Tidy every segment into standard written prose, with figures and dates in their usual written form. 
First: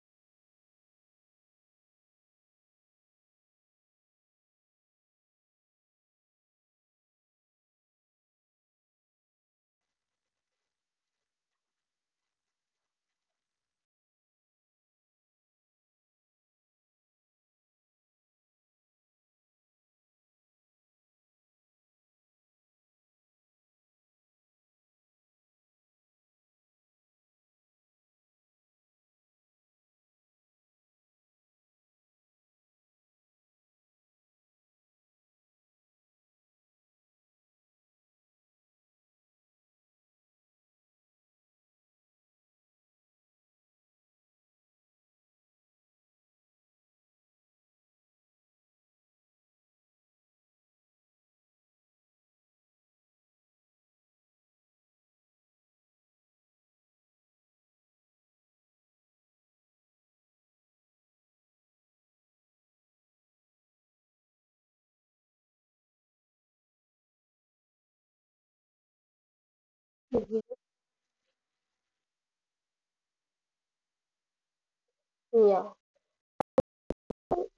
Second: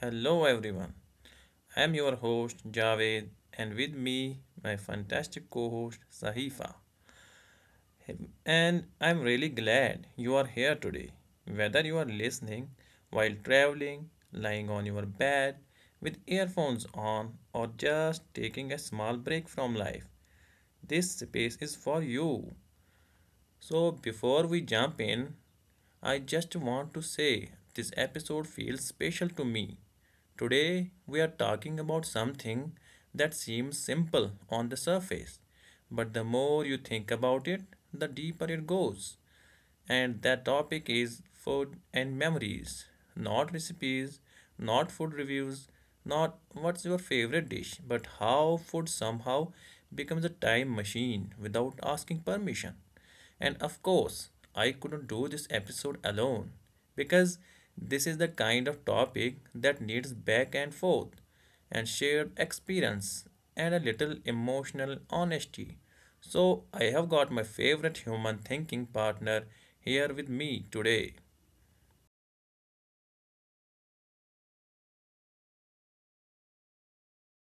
hello everyone. I'm your host Javed, and with me, my fantastic co host Sahifa. And I'm really glad you are here today. Whether you are listening while traveling, lying on your bed with earphones on, or just taking a small break from life, this space is for you. So, before we jump in, I just want to say this episode feels special to me. Today, we are talking about something that seems simple on the surface, but the more you think about it, the deeper it goes. And that topic is food and memories, not recipes, not food reviews, not what's your favorite dish, but how food somehow becomes a time machine without asking permission. And of course, I couldn't do this episode alone because this is the kind of topic that needs back and forth and shared experience and a little emotional honesty. So, I have got my favorite human thinking partner here with Mhm. me today. Yeah,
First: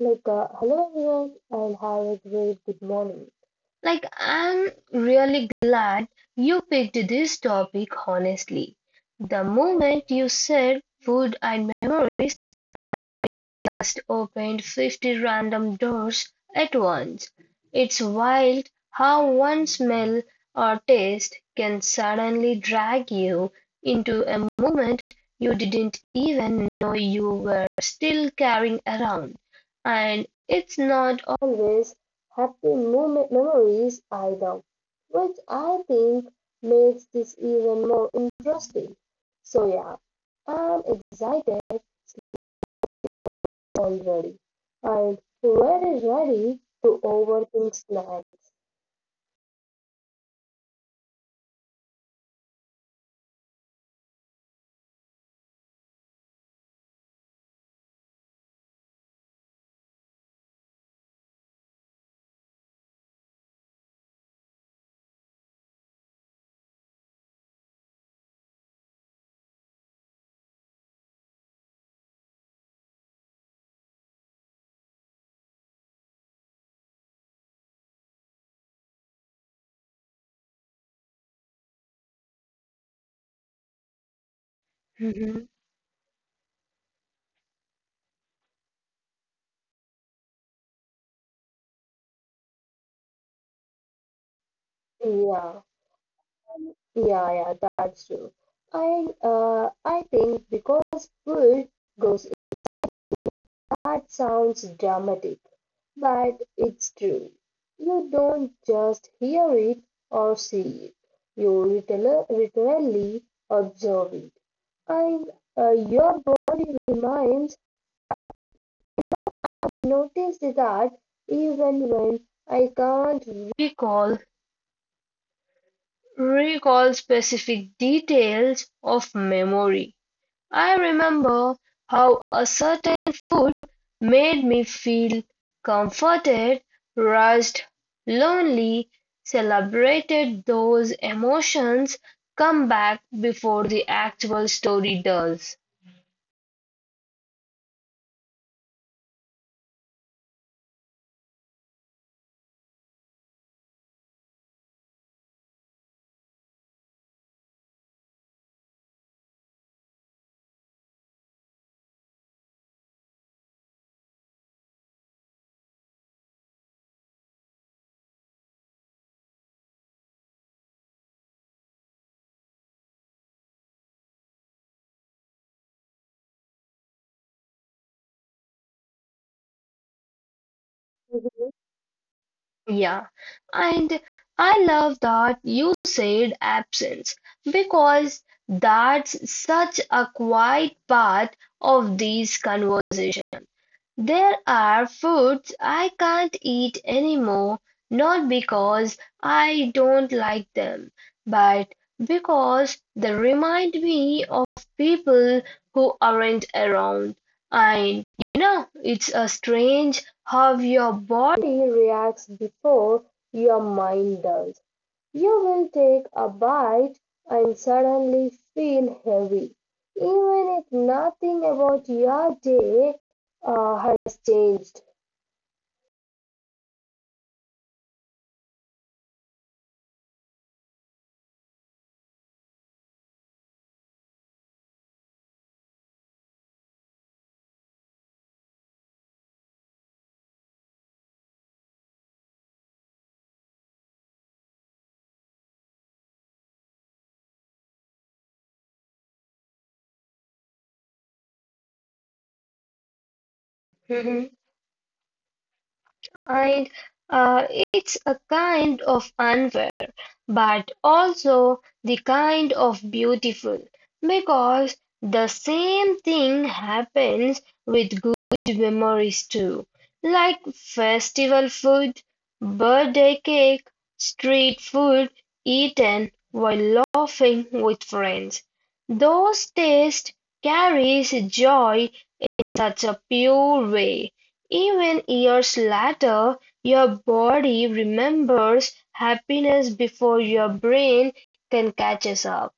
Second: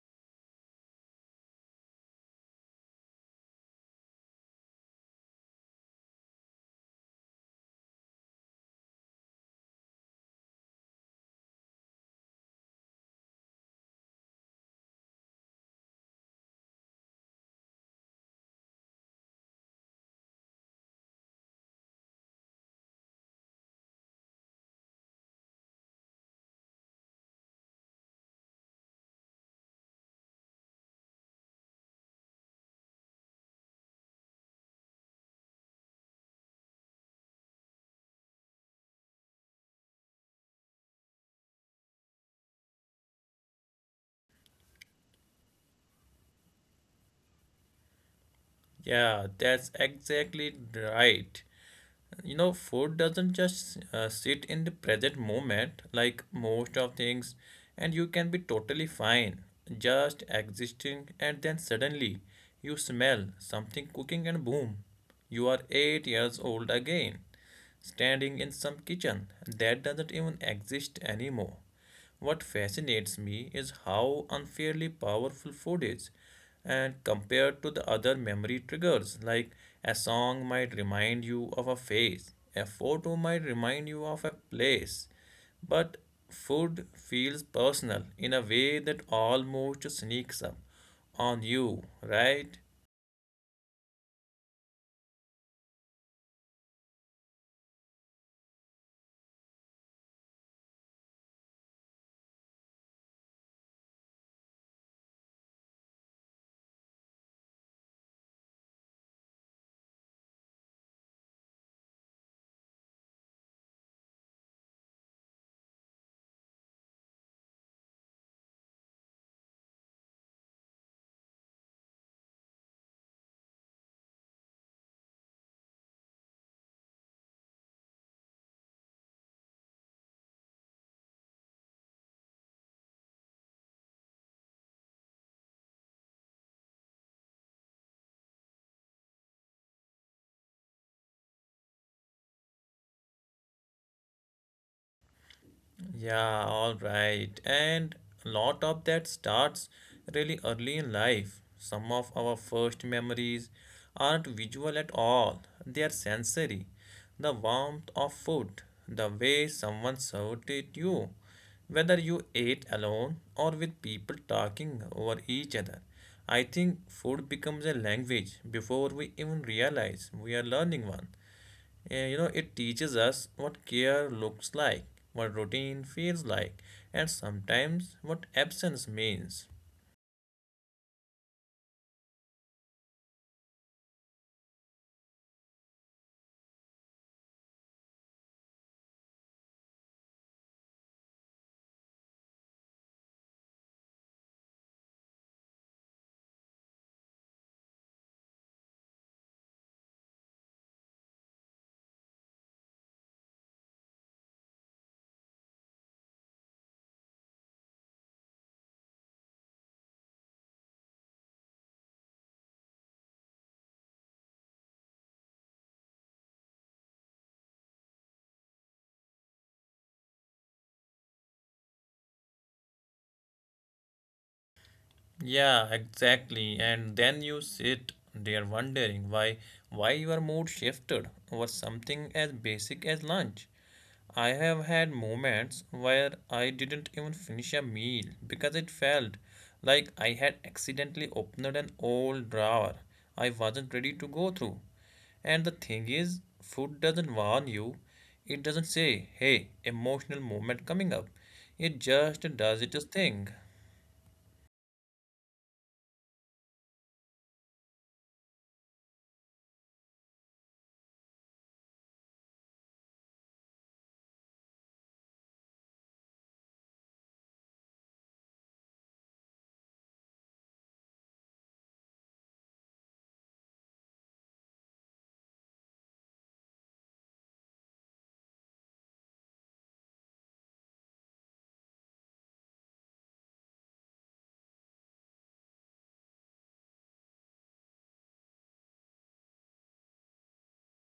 hello everyone and have a great good morning. Like, I'm really glad you picked this topic honestly. The moment you said food and memories, just opened 50 random doors at once. It's wild how one smell or taste can suddenly drag you into a moment you didn't even know you were still carrying around. And it's not always happy memories either, which I think makes this even more interesting. So, yeah, I'm excited already, and very ready to overthink snacks. Yeah, that's exactly right. You know, food doesn't just sit in the present moment like most of things, and you can be totally fine just existing, and then suddenly you smell something cooking and boom, you are 8 years old again, standing in some kitchen that doesn't even exist anymore. What fascinates me is how unfairly powerful food is, and compared to the other memory triggers, like a song might remind you of a face, a photo might remind you of a Hmm. place, but food feels personal in a way that almost sneaks up on you, right? Yeah, yeah, yeah, that's true. I think because food goes, that sounds dramatic, but it's true. You don't just hear it or see it, you literally observe it, and your body reminds. Notice that even when I can't recall recall specific details of memory, I remember how a certain food made me feel comforted, rushed, lonely, celebrated. Those emotions come back before the actual story does. Yeah, all right. And a lot of that starts really early in life. Some of our first memories aren't visual at all, they are sensory. The warmth of food, the way someone served it you, whether you ate alone or with people talking over each other. I think food becomes a language before we even realize we are learning one. Eh, you know, it teaches us what care looks like, what routine feels like, and sometimes what absence means. Mhm. Yeah, and I love that you said absence because that's such a quiet part of these conversations. There are foods I can't eat anymore, not because I don't like them, but because they remind me of people who aren't around. And you know, it's a strange how your body reacts before your mind does. You will take a bite and suddenly feel heavy, even if nothing about your day has changed. Yeah, exactly. And then you sit there wondering why your mood shifted over something as basic as lunch. I have had moments where I didn't even finish a meal because it felt like I had accidentally opened an old drawer I wasn't ready to go through. And the thing is, food doesn't warn you. It doesn't say, hey, emotional moment coming up. It just does its Mhm. thing. And uh, it's a kind of unfair, but also the kind of beautiful, because the same thing happens with good memories too, like festival food, birthday cake, street food eaten while laughing with friends. Those tastes carries joy such a pure way, even years later, your body remembers happiness before your brain can catches up.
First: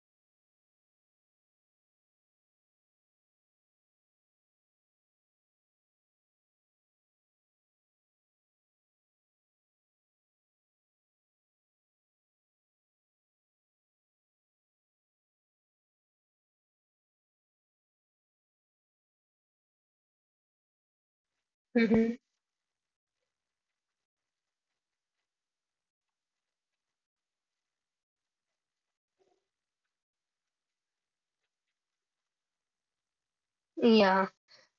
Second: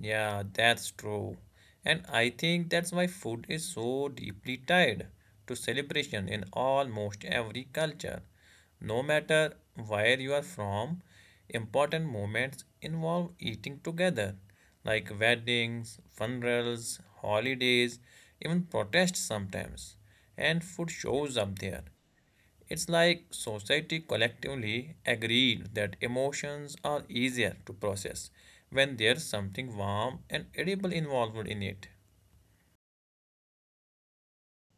Yeah, that's true. And I think that's why food is so deeply tied to celebration in almost every culture. No matter where you are from, important moments involve eating together, like weddings, funerals, holidays, even protests sometimes. And food shows up there. Mhm. It's like society collectively agreed that emotions are easier to process when there's something warm and edible involved in it. Yeah.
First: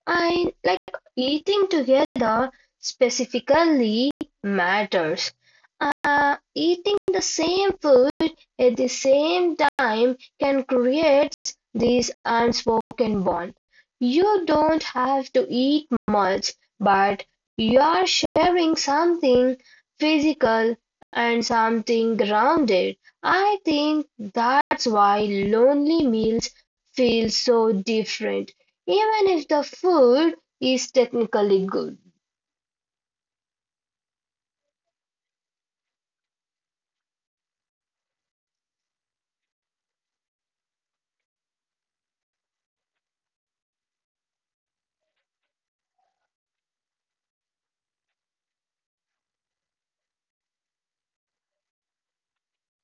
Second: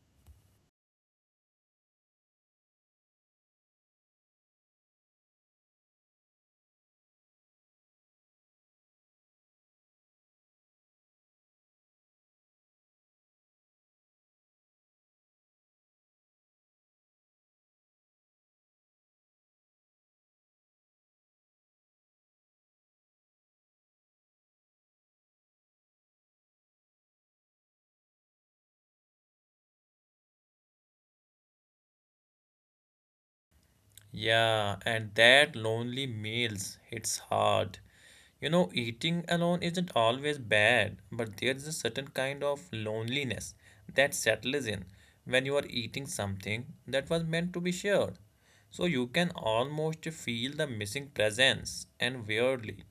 I like eating together specifically matters. Eating the same food at the same time can create this unspoken bond. You don't have to eat much, but you are sharing something physical and something grounded. I think that's why lonely meals feel so different even if the food is technically good. Yeah, and that lonely meals hits hard. You know, eating alone isn't always bad, but there is a certain kind of loneliness that settles in when you are eating something that was meant to be shared. So you can almost feel the missing presence, and weirdly,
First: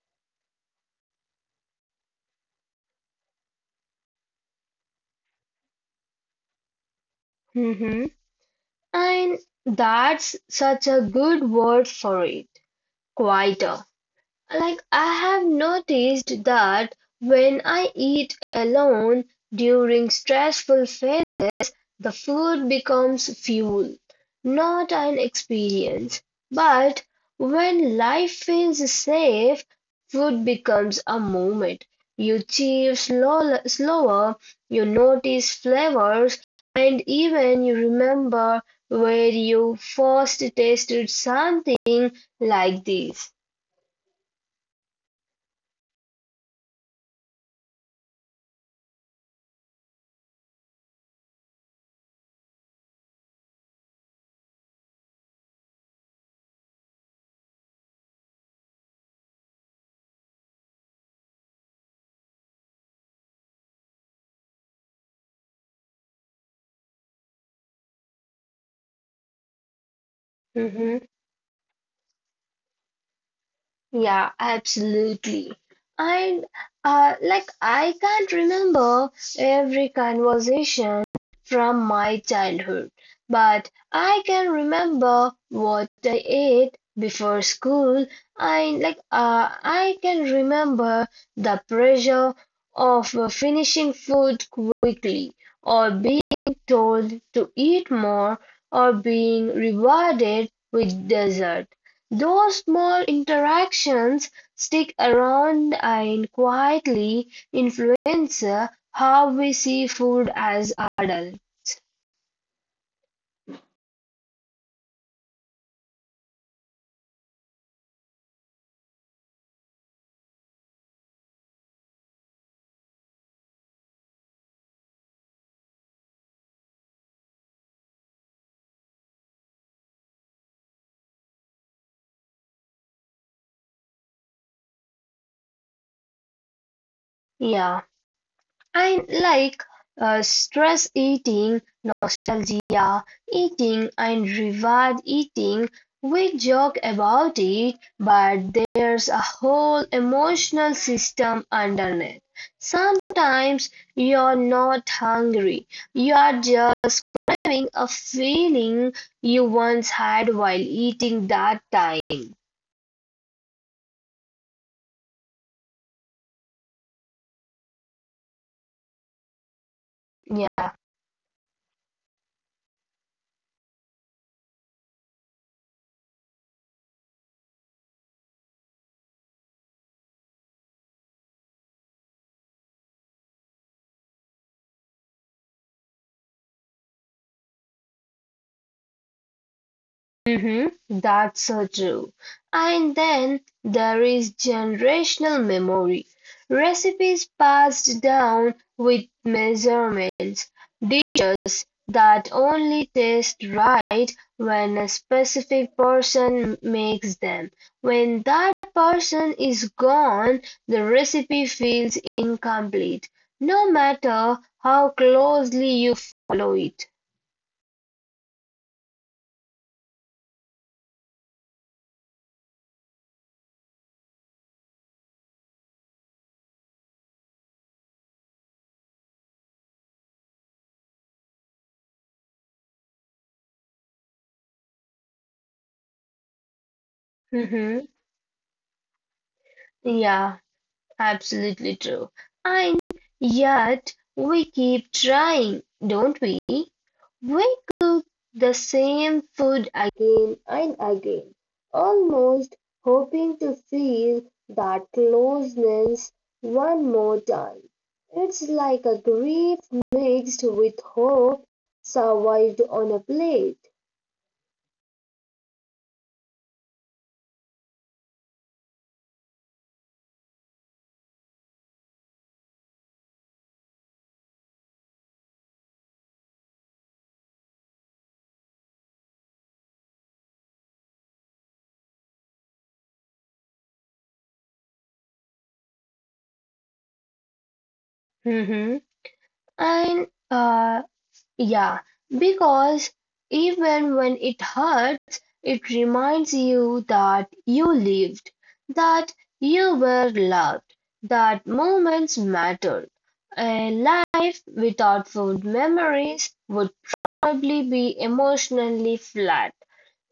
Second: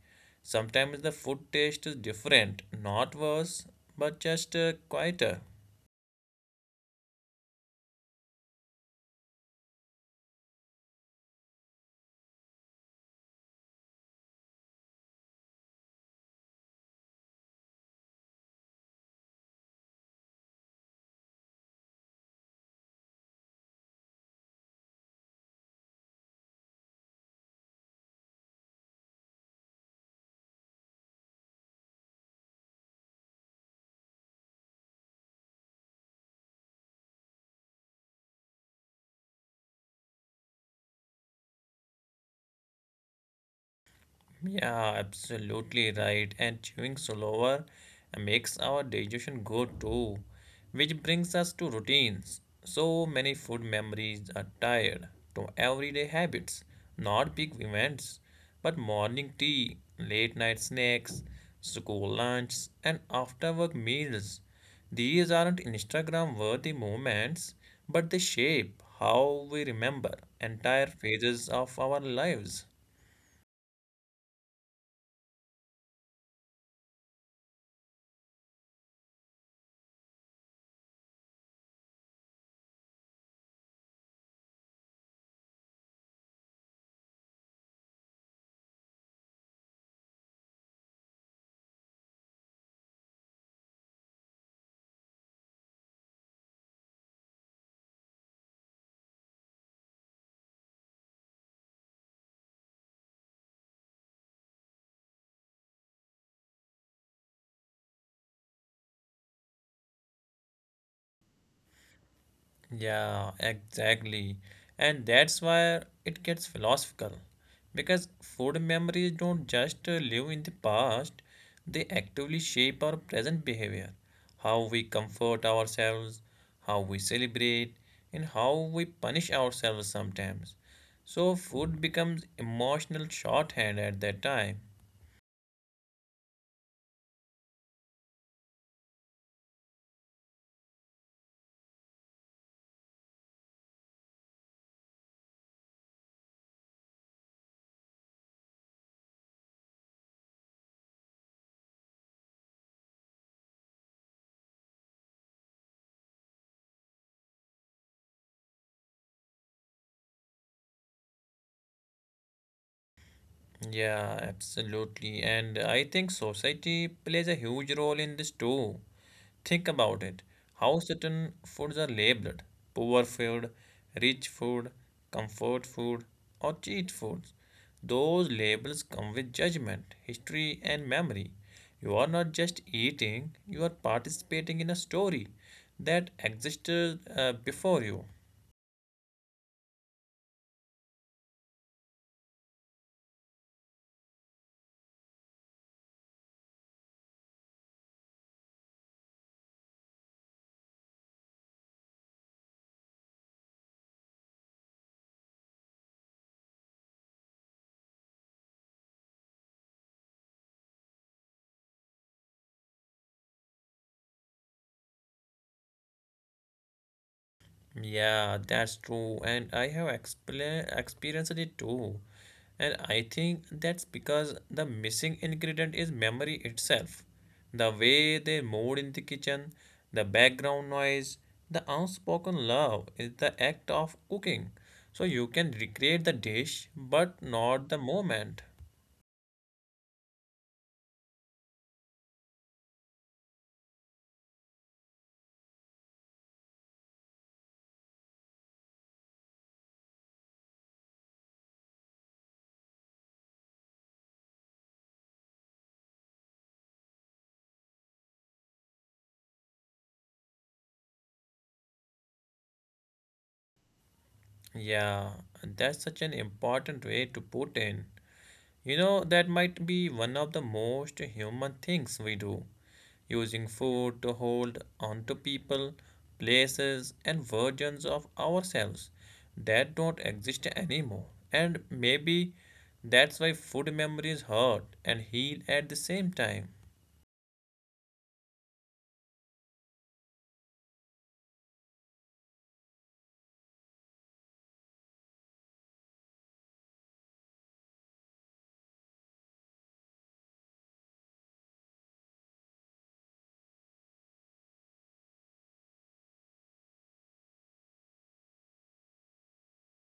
sometimes the food taste is different, not worse, but just quieter. Mhm. And that's such a good word for it. Quieter. Like I have noticed that when I eat alone during stressful phases, the food becomes fuel, not an experience. But when life feels safe, food becomes a moment. You chew slower, you notice flavors, and even you remember where you first tasted something like this. Yeah, absolutely right. And chewing slower makes our digestion go too, which brings us to routines. So many food memories are tied to everyday habits, not big events, but morning tea, late night snacks, school lunch, and after work meals. These aren't Instagram worthy moments, but they shape how we remember entire Mhm. phases of our lives. Yeah, absolutely. And I can't remember every conversation from my childhood, but I can remember what I ate before school. And I can remember the pressure of finishing food quickly, or being told to eat more, or being rewarded with dessert. Those small interactions stick around and quietly influence how we see food as adults. Yeah, exactly. And that's why it gets philosophical. Because food memories don't just live in the past, they actively shape our present behavior, how we comfort ourselves, how we celebrate, and how we punish ourselves sometimes. So, food becomes emotional shorthand at that time. Yeah. I like stress eating, nostalgia eating, and reward eating. We joke about it, but there's a whole emotional system underneath. Sometimes you're not hungry, you're just craving a feeling you once had while eating that time. Yeah, absolutely. And I think society plays a huge role in this too. Think about it. Yeah. How certain foods are labeled poor food, rich food, comfort food, or cheat foods. Those labels come with judgment, history, and memory. You are not just eating, you are participating in a story that existed before you. Mhm, that's so true. And then there is generational memory. Recipes passed down with measurements, dishes that only taste right when a specific person makes them. When that person is gone, the recipe feels incomplete, no matter how closely you follow it. Yeah, that's true. And I have expla experienced it too. And I think that's because the missing ingredient is memory itself. The way they moved in the kitchen, the background noise, the unspoken love is the act of cooking. So you can recreate the dish, but not Mhm. the moment. Yeah. Absolutely true. And yet we keep trying, don't we? We cook the same food again and again, almost hoping to feel that closeness one more time. It's like a grief mixed with hope survived on a plate. Yeah, that's such an important way to put in. You know, that might be one of the most human things we do, using food to hold onto people, places, and versions of ourselves that don't exist anymore. And maybe that's why food memories hurt and heal at the same time. Mhm. And yeah, because even when it hurts, it reminds you that you lived, that you were loved, that moments mattered. A life without food memories would probably be emotionally flat,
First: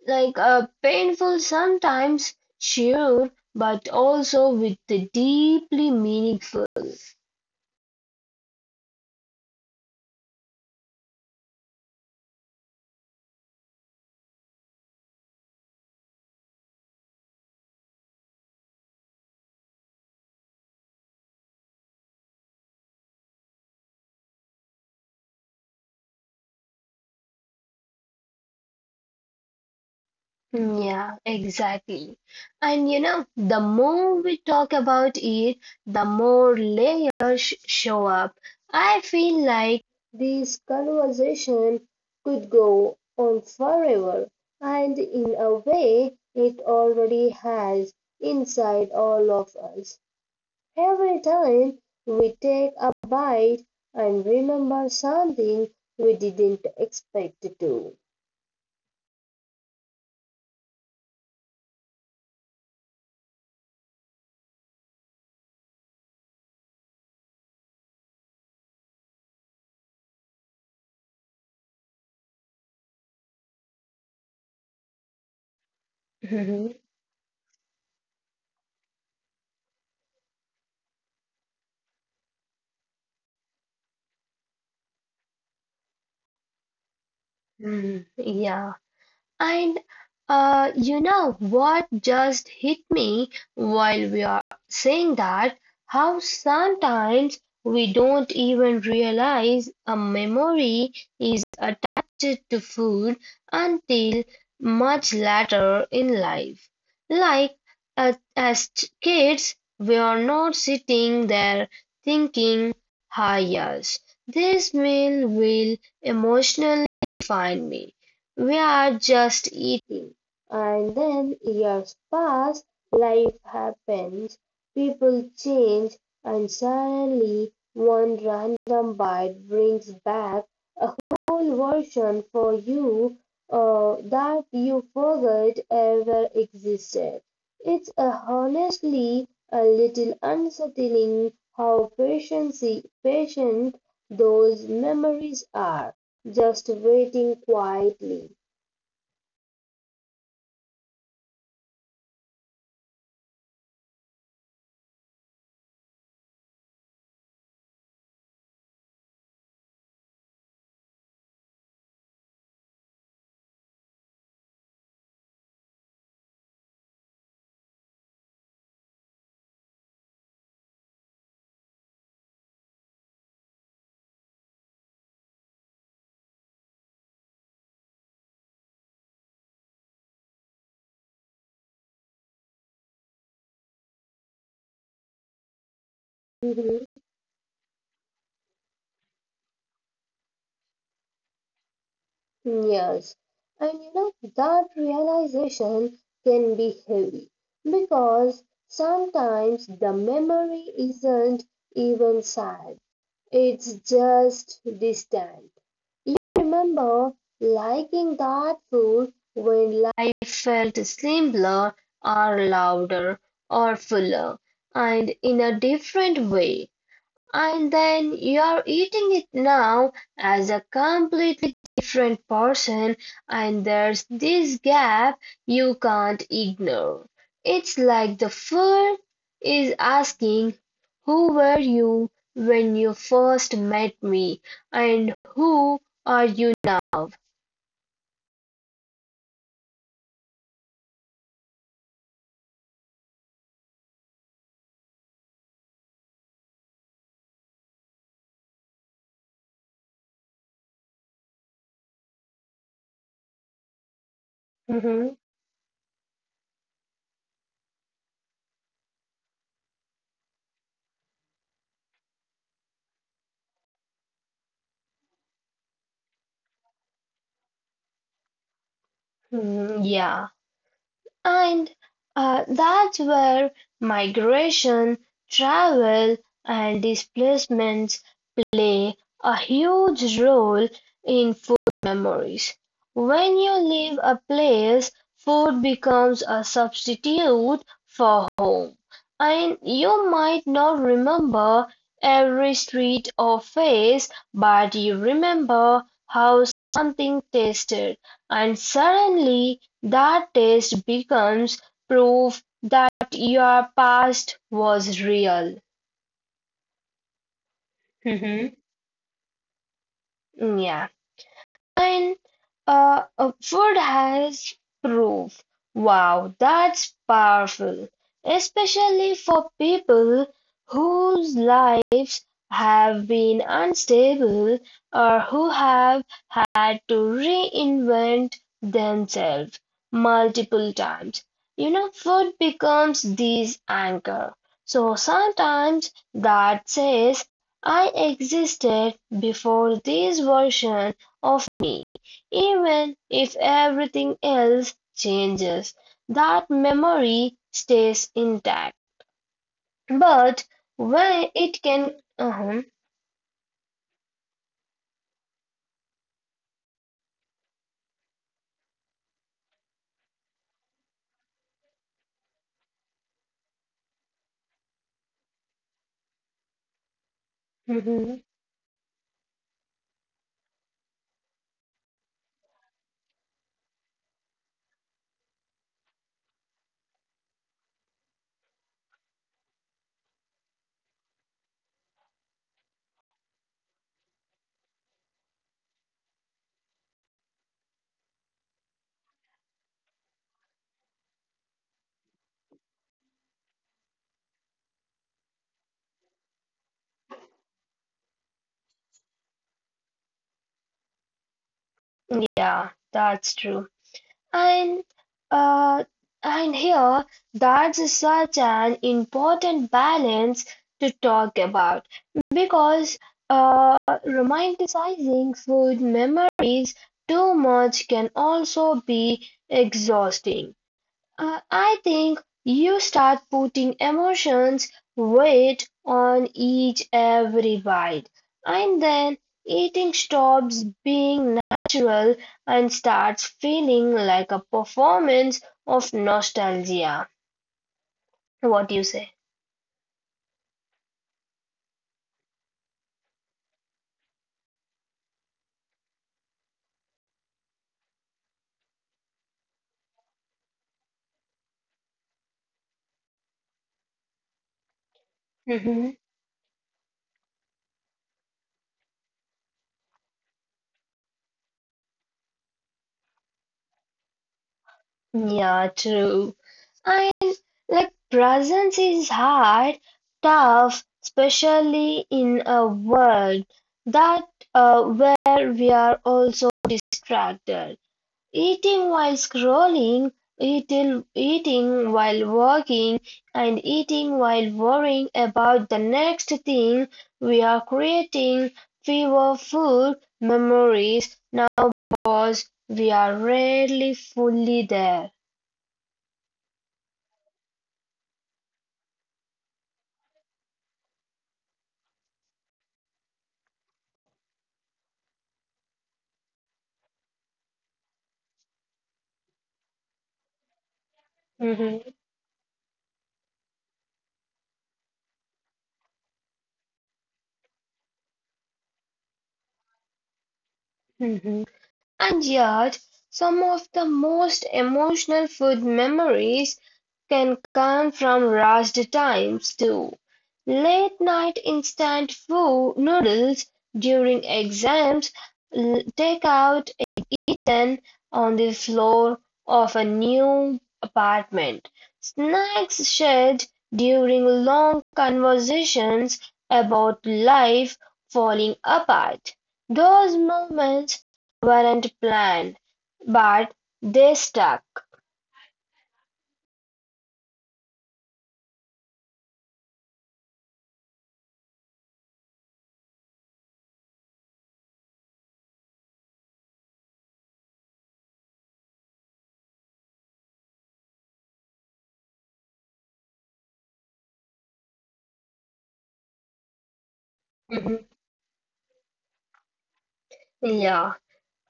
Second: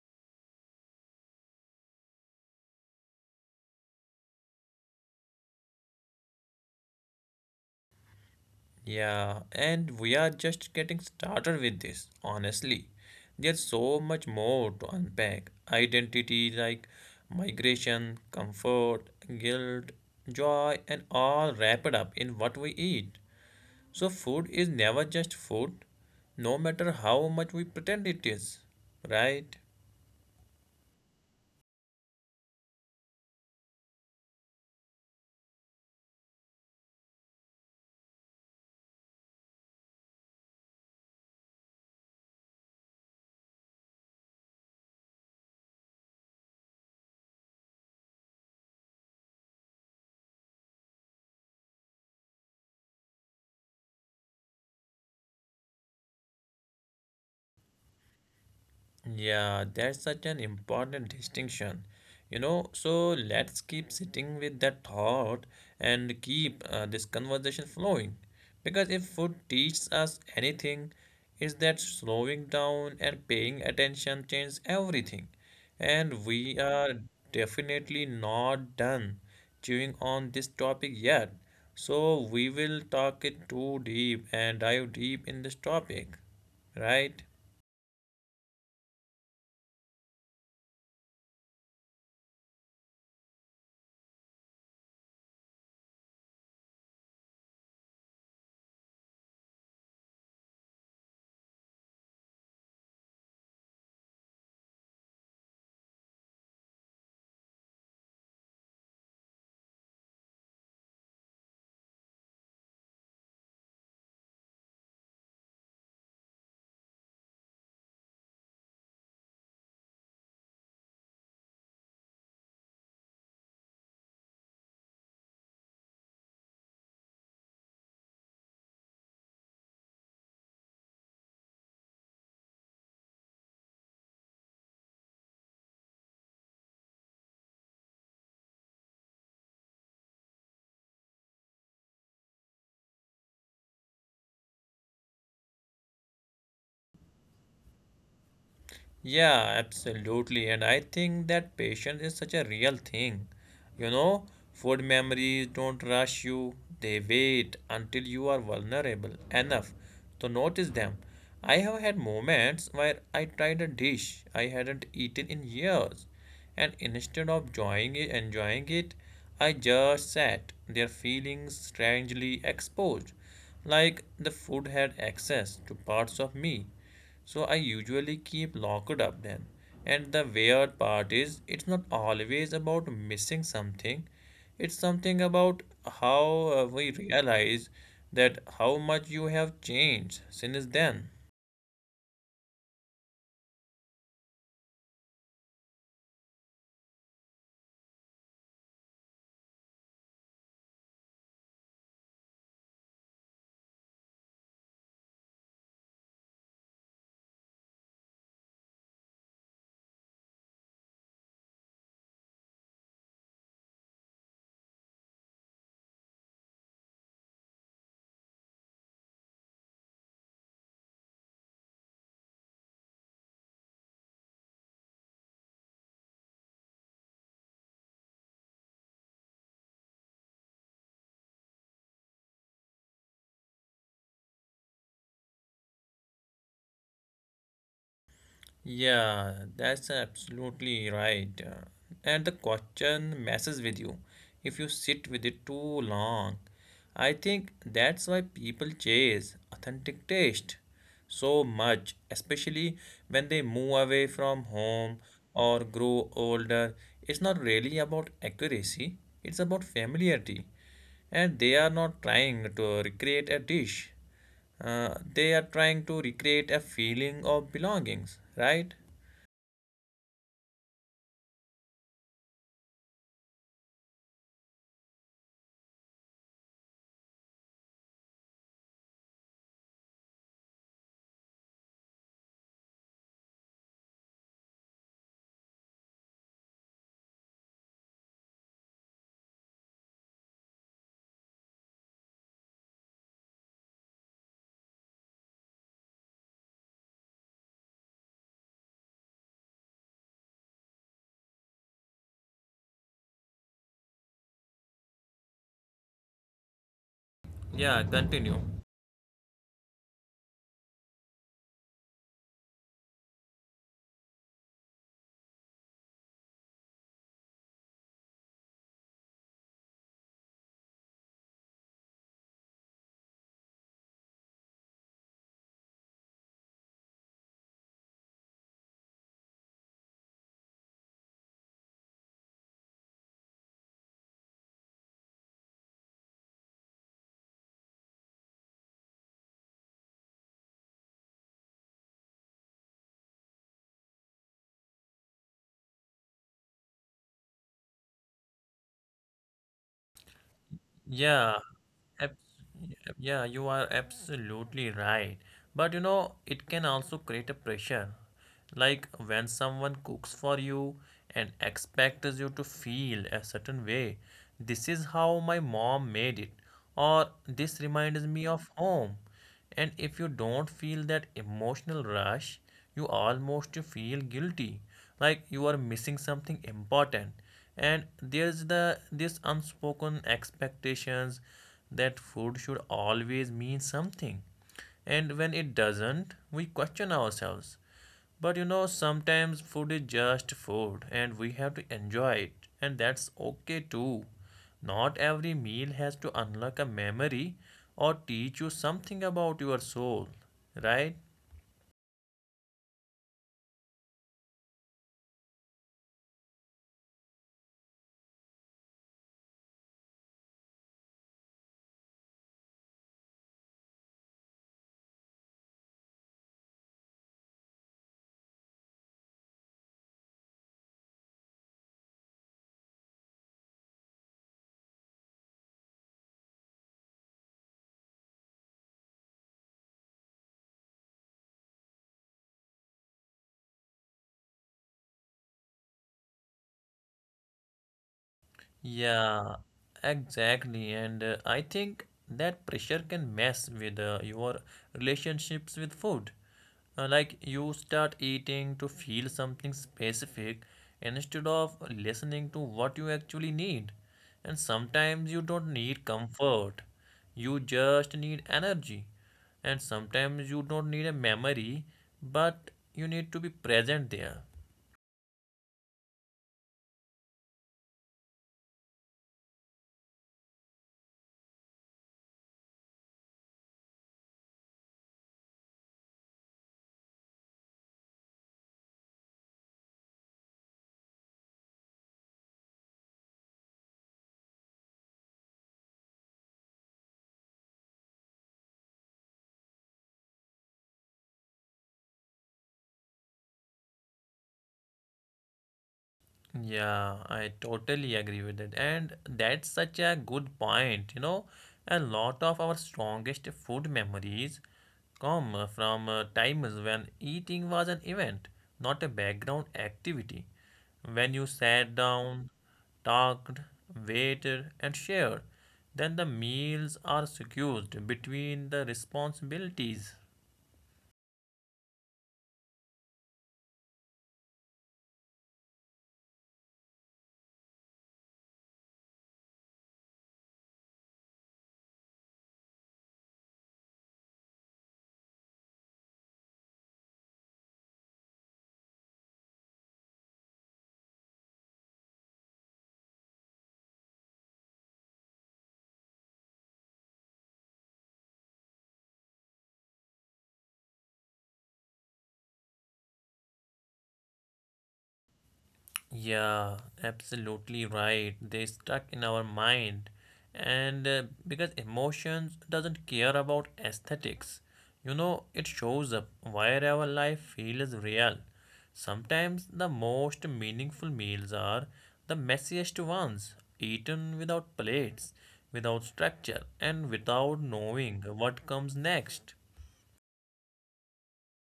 like a painful sometimes, sure, but also with the deeply meaningful. Yeah, and we are just getting started with this, honestly. There's so much more to unpack identity like migration, comfort, guilt, joy, and all wrapped up in what we eat. So, food is never just food, no matter how much we pretend it is, right? Yeah, exactly. And you know, the more we talk about it, the more layers show up. I feel like this conversation could go on forever, and in a way, it already has inside all of us. Every time we take a bite and remember something we didn't expect to. Yeah, that's such an important distinction. You know, so let's keep sitting with that thought and keep this conversation flowing. Because if food teaches us anything, it's that slowing down and paying attention changes everything. And we are definitely not done chewing on this topic yet. So we will talk it too deep and dive deep in this topic, right? Mhm. Mhm. Yeah. And you know what just hit me while we are saying that? How sometimes we don't even realize a memory is attached to food until much later in life. Like as kids, we are not sitting there thinking, "Hi, yes, this meal will emotionally define me." We are just eating. And then years pass, life happens, people change, and suddenly one random bite brings back a whole version for you that you forgot ever existed. It's honestly a little unsettling how patient those memories are, just waiting quietly. Yeah, absolutely. And I think that patience is such a real thing. You know, food memories don't rush you, they wait until you are vulnerable enough to notice them. I have had moments where I tried a dish I hadn't eaten in years, and instead of enjoying it, I just sat there feeling strangely exposed, like the food had access to parts of me so I usually keep locked up then. And the weird part is, it's not always about missing something. It's something about how Mhm. we realize that how much you have changed since then. Yes. And you know, that realization can be heavy because sometimes the memory isn't even sad, it's just distant. You remember liking that food when life felt simpler or louder or fuller and in a different way. And then you're eating it now as a completely different person, and there's this gap you can't ignore. It's like the food is asking, who were you when you first met me, and who are you now? Yeah, that's absolutely right. And the question messes with you if you sit with it too long. I think that's why people chase authentic taste so much, especially when they move away from home Mhm, or grow older. It's not really about accuracy, it's about familiarity. And they are not trying to recreate a dish. They are trying to recreate a feeling of belongings, right? mhm, yeah. And that's where migration, travel, and displacements play a huge role in food memories. When you leave a place, food becomes a substitute for home, and you might not remember every street or face, but you remember how something tasted, and suddenly that taste becomes proof that your past was real. Yeah, continue. Mm-hmm. Yeah. And Wood has proof. Wow, that's powerful, especially for people whose lives have been unstable or who have had to reinvent themselves multiple times. You know, food becomes this anchor. So sometimes that says, I existed before this version of, even if everything else changes, that memory stays intact. But when Yeah, it can, ab- uh-huh, yeah, you are absolutely right. But you know, it can also create a pressure. Like when someone cooks for you and expects you to feel a certain way. This is how my mom made it, or this reminds mhm. me of home. And if you don't feel that emotional rush, you almost feel guilty, like you are missing something important, and there's the this unspoken expectations that food should always mean something, and when it doesn't, we question ourselves. But you know, sometimes food is just food and we have to enjoy it, and that's okay too. Not every meal has to unlock a memory or teach you something about your soul, right? Yeah, that's true. And uh, here, that's such an important balance to talk about because uh, romanticizing food memories too much can also be exhausting. I think you start putting emotions weight on each every bite, and then eating stops being natural and starts feeling like a performance of nostalgia. What do you say? Yeah, exactly. And I think that pressure can mess with your relationships with food. Like you start eating to feel something specific instead of listening to what you actually need. And sometimes you don't need comfort, you just need energy. And sometimes you don't need a memory, but you need to be present there. Yeah, true. And like presence is hard, tough, especially in a world that where we are also distracted. Eating while scrolling, eating while walking, and eating while worrying about the next thing, we are creating fewer food memories now because we are rarely fully there. Yeah, I totally agree with that. And that's such a good point. You know, a lot of our strongest food memories come from times when eating was an event, not a background activity. When you Mhm, sat down, talked, waited, and shared, then the meals are secured between the responsibilities. mhm. And yet, some of the most emotional food memories can come from rushed times too. Late night instant food noodles during exams, takeout eaten on the floor of a new apartment, snacks shared during long conversations about life falling apart. Those moments weren't planned, but they stuck. Yeah, absolutely right. They stuck in our mind, and because emotions doesn't care about aesthetics, you know, it shows up wherever life feels real. Sometimes the most meaningful meals are the messiest ones, eaten without plates, without structure, and without Mhm. knowing what comes next. Yeah.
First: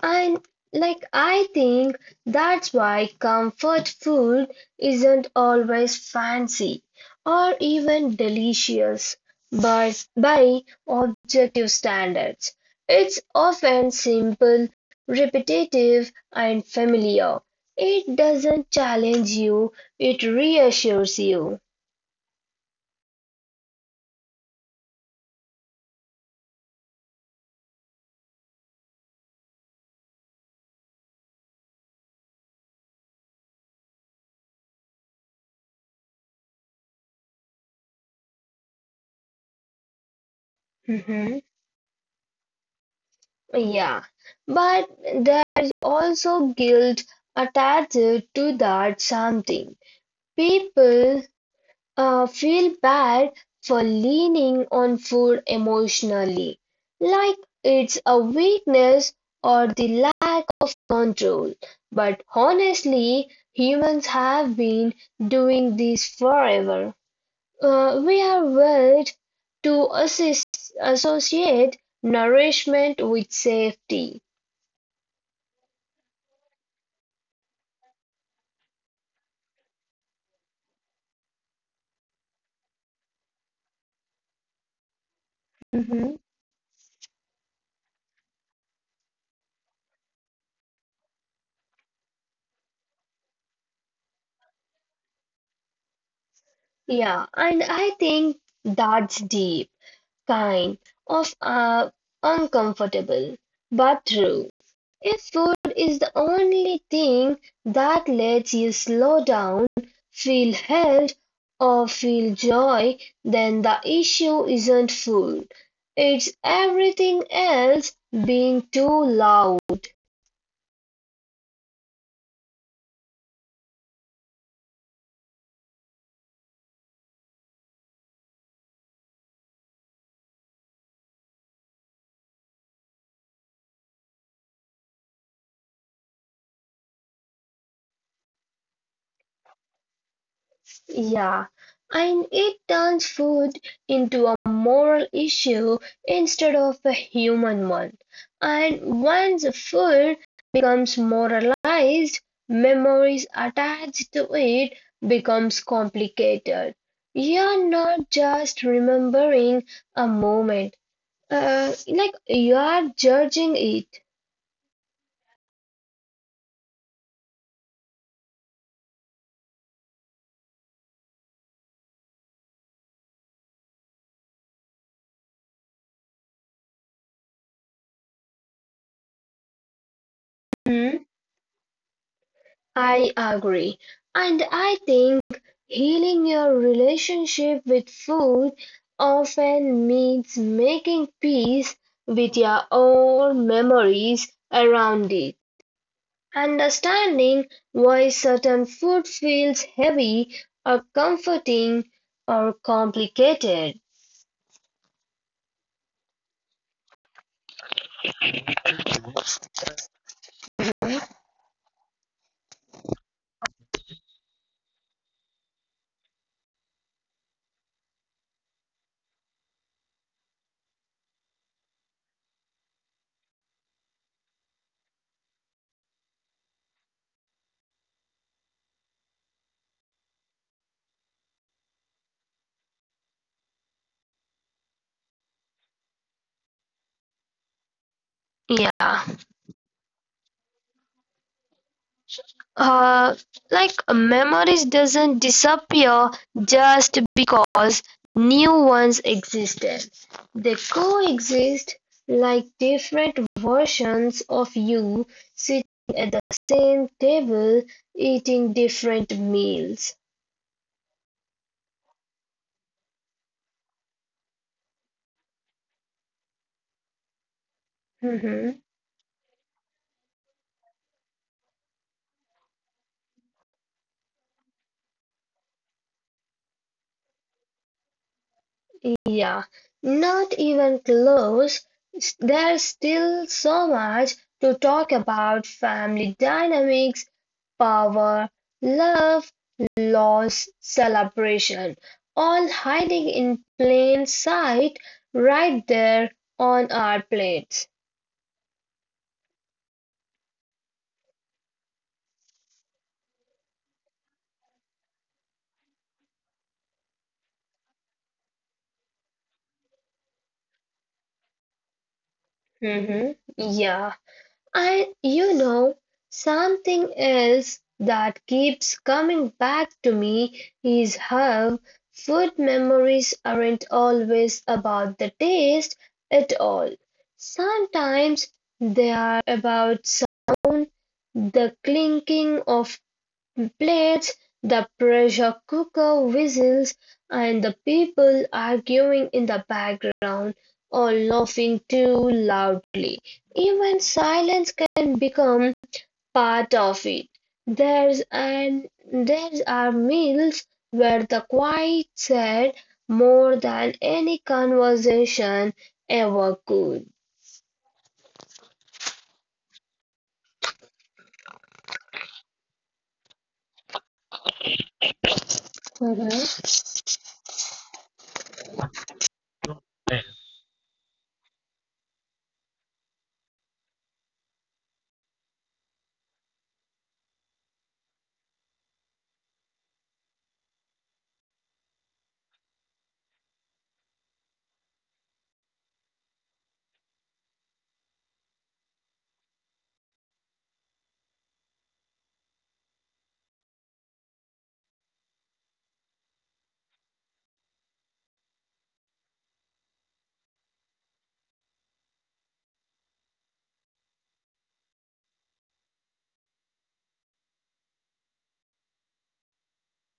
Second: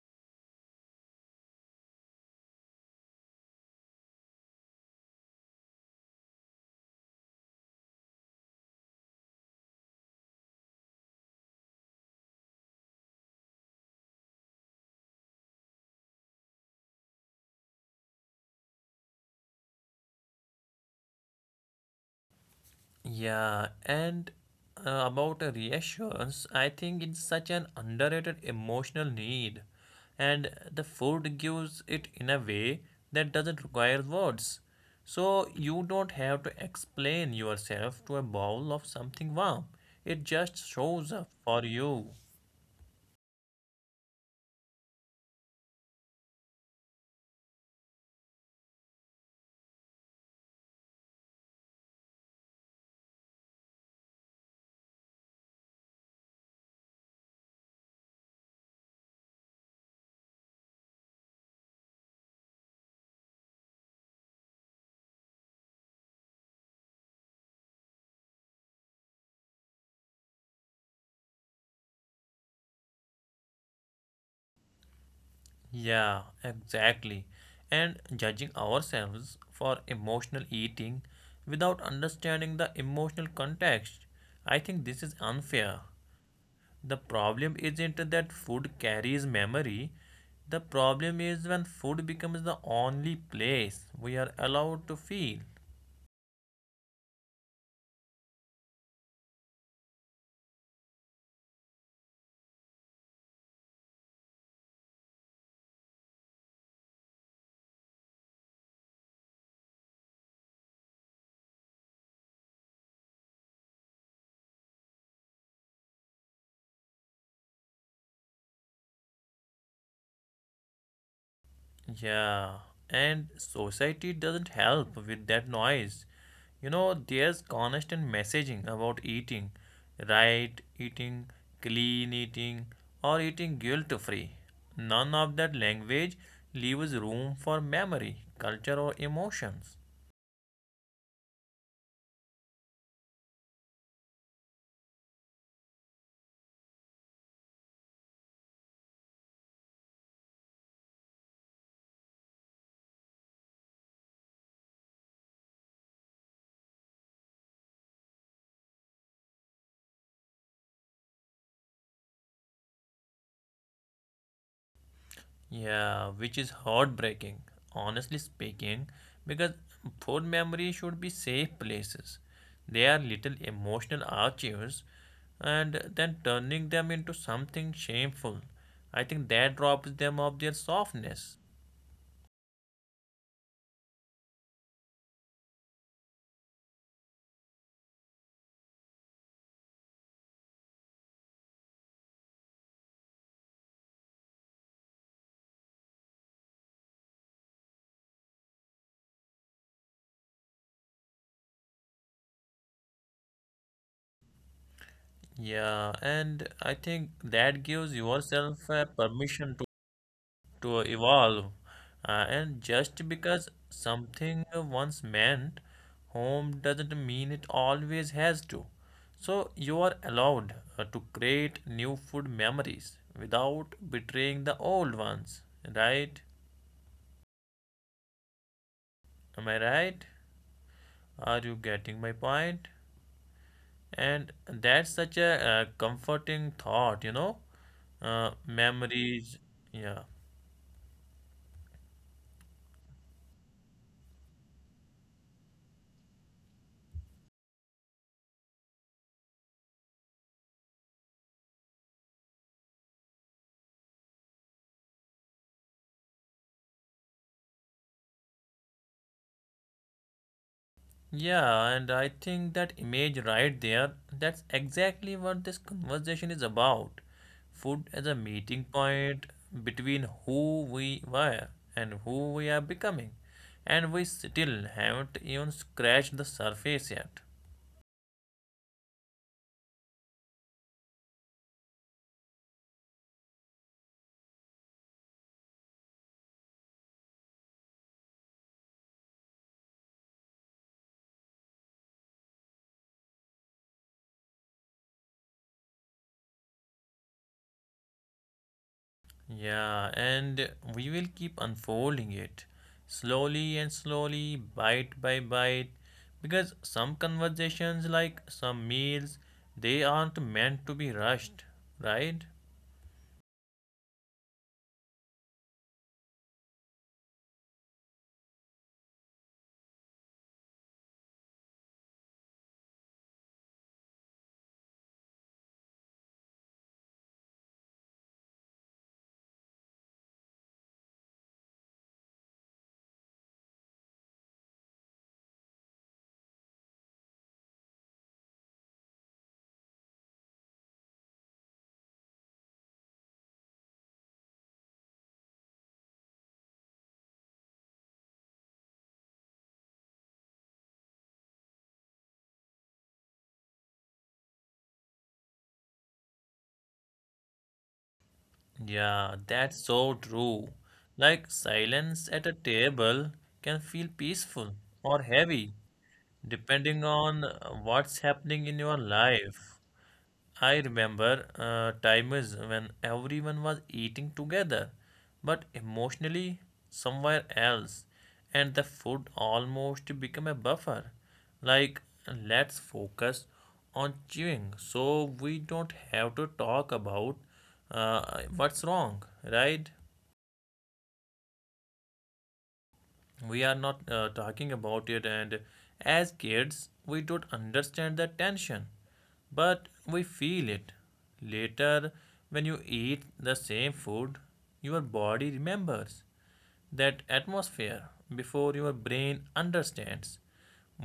And like I think that's why comfort food isn't always fancy or even delicious, but by objective standards. It's often simple, repetitive, and familiar. It doesn't challenge you, it reassures you. Yeah, and about a reassurance, I think it's such an underrated emotional need, and the food gives it in a way that doesn't require words. So you don't have to explain yourself to a bowl of something warm. It just shows up Mhm. for you. Yeah. But there is also guilt attached to that something. People feel bad for leaning on food emotionally, like it's a weakness or the lack of control. But honestly, humans have been doing this forever. We are wired to associate nourishment with safety. Yeah, exactly. And judging ourselves for emotional eating without understanding the emotional context, I think this is unfair. Hmm. The problem isn't that food carries memory. The problem is when food becomes the only place we are allowed to feel. Yeah, and I think that's deep. Kind of uncomfortable but true. If food is the only thing that lets you slow down, feel held, or feel joy, then the issue isn't food. It's everything else being too loud. Yeah, and society doesn't help with that noise. You know, there's constant messaging about eating right eating, clean eating, or eating guilt free. None of that language leaves room for memory, culture, or emotions. Yeah, and it turns food into a moral issue instead of a human one. And once a food becomes moralized, memories attached to it becomes complicated. You're not just remembering a moment, like you are judging it. Yeah, which is heartbreaking, honestly speaking, because food memory should be safe places. They are little emotional archives, and then turning them into something shameful. I think that robs them of their Hmm? softness. I agree. And I think healing your relationship with food often means making peace with your own memories around it. Understanding why certain food feels heavy or comforting or complicated. Yeah, and I think that gives yourself a permission to evolve. And just because something once meant home doesn't mean it always has to. So you are allowed to create new food memories without betraying the old ones, right? Am I right? Are you getting my point? And that's such a comforting thought, you know? Yeah. Memories, yeah. Uh, like memories doesn't disappear just because new ones existed. They coexist like different versions of you sitting at the same table eating different meals. Yeah, and I think that image right there, that's exactly what this conversation is about. Food as a meeting Mhm. point between who we were and who we are becoming. And we still haven't even scratched the surface yet. Yeah, not even close. There's still so much to talk about family dynamics, power, love, loss, celebration, all hiding in plain sight right there on our plates. Yeah, and we will keep unfolding it slowly and slowly, bite by bite, because some conversations, like some meals, they aren't meant to be rushed, right? Hmm. Yeah. And you know, something else that keeps coming back to me is how food memories aren't always about the taste at all. Sometimes they are about sound, the clinking of plates, the pressure cooker whistles, and the people arguing in the background or laughing too loudly. Even silence can become part of it. There's are meals where the quiet said more than any conversation ever could. Yeah, that's so true. Like silence at a table can feel peaceful or heavy, Mhm. depending on what's happening in your life. I remember times when everyone was eating together, but emotionally somewhere else, and the food almost became a buffer. Like, let's focus on chewing so we don't have to talk about what's wrong, right? We are not talking about it, and as kids we don't understand the tension, but we feel it later. When you eat the same food, your body remembers that atmosphere before your brain understands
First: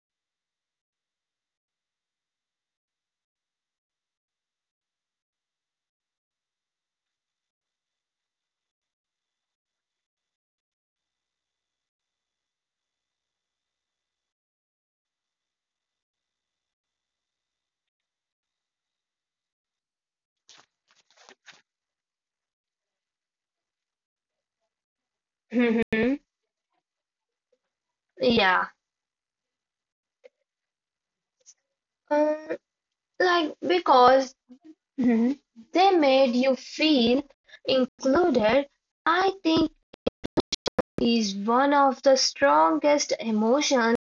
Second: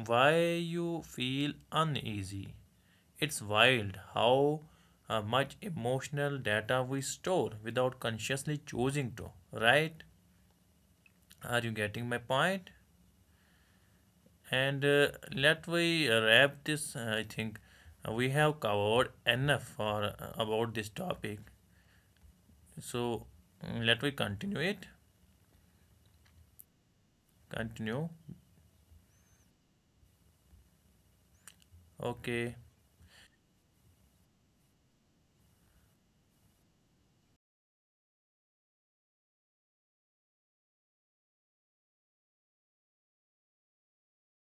why you feel uneasy. It's wild how much emotional data we store without consciously choosing to, right? Are you getting my point? And let we wrap this. I think we have covered enough for about this topic. So let we continue it. Mhm. Continue. Yeah. Okay. Um, like because mhm, they made you feel included, I think, is one of the strongest emotions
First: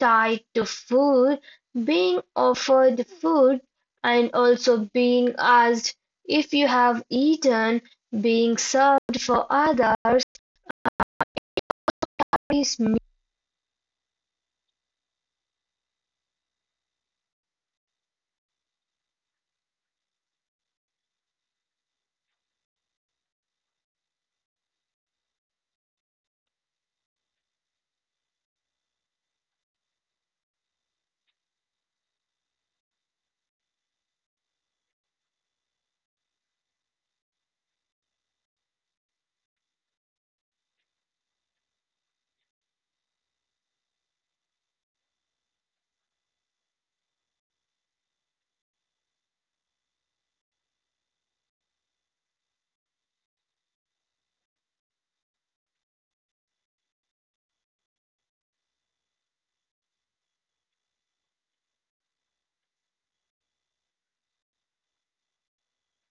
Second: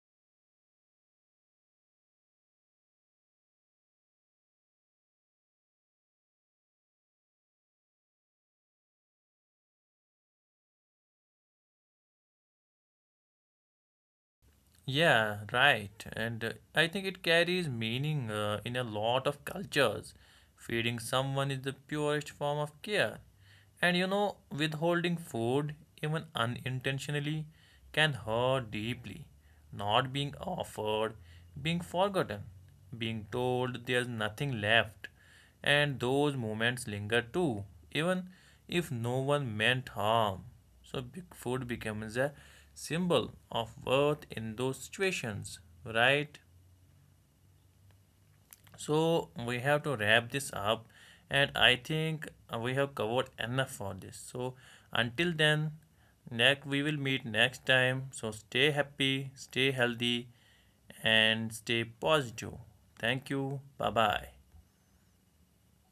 tied to food, being offered food and also being asked if you have eaten, being served for others is Yeah, right. And I think it carries meaning in a lot of cultures. Feeding someone is the purest form of care. And you know, withholding food, even unintentionally, can hurt deeply. Not being offered, being forgotten, being told there's nothing left. And those moments linger too, even if no one meant harm. So food becomes a symbol of worth in those situations, right? So we have to wrap this up, and I think we have covered enough for this. So until then, next we will meet next time. So stay happy, stay healthy, and stay positive. Thank you. Bye bye.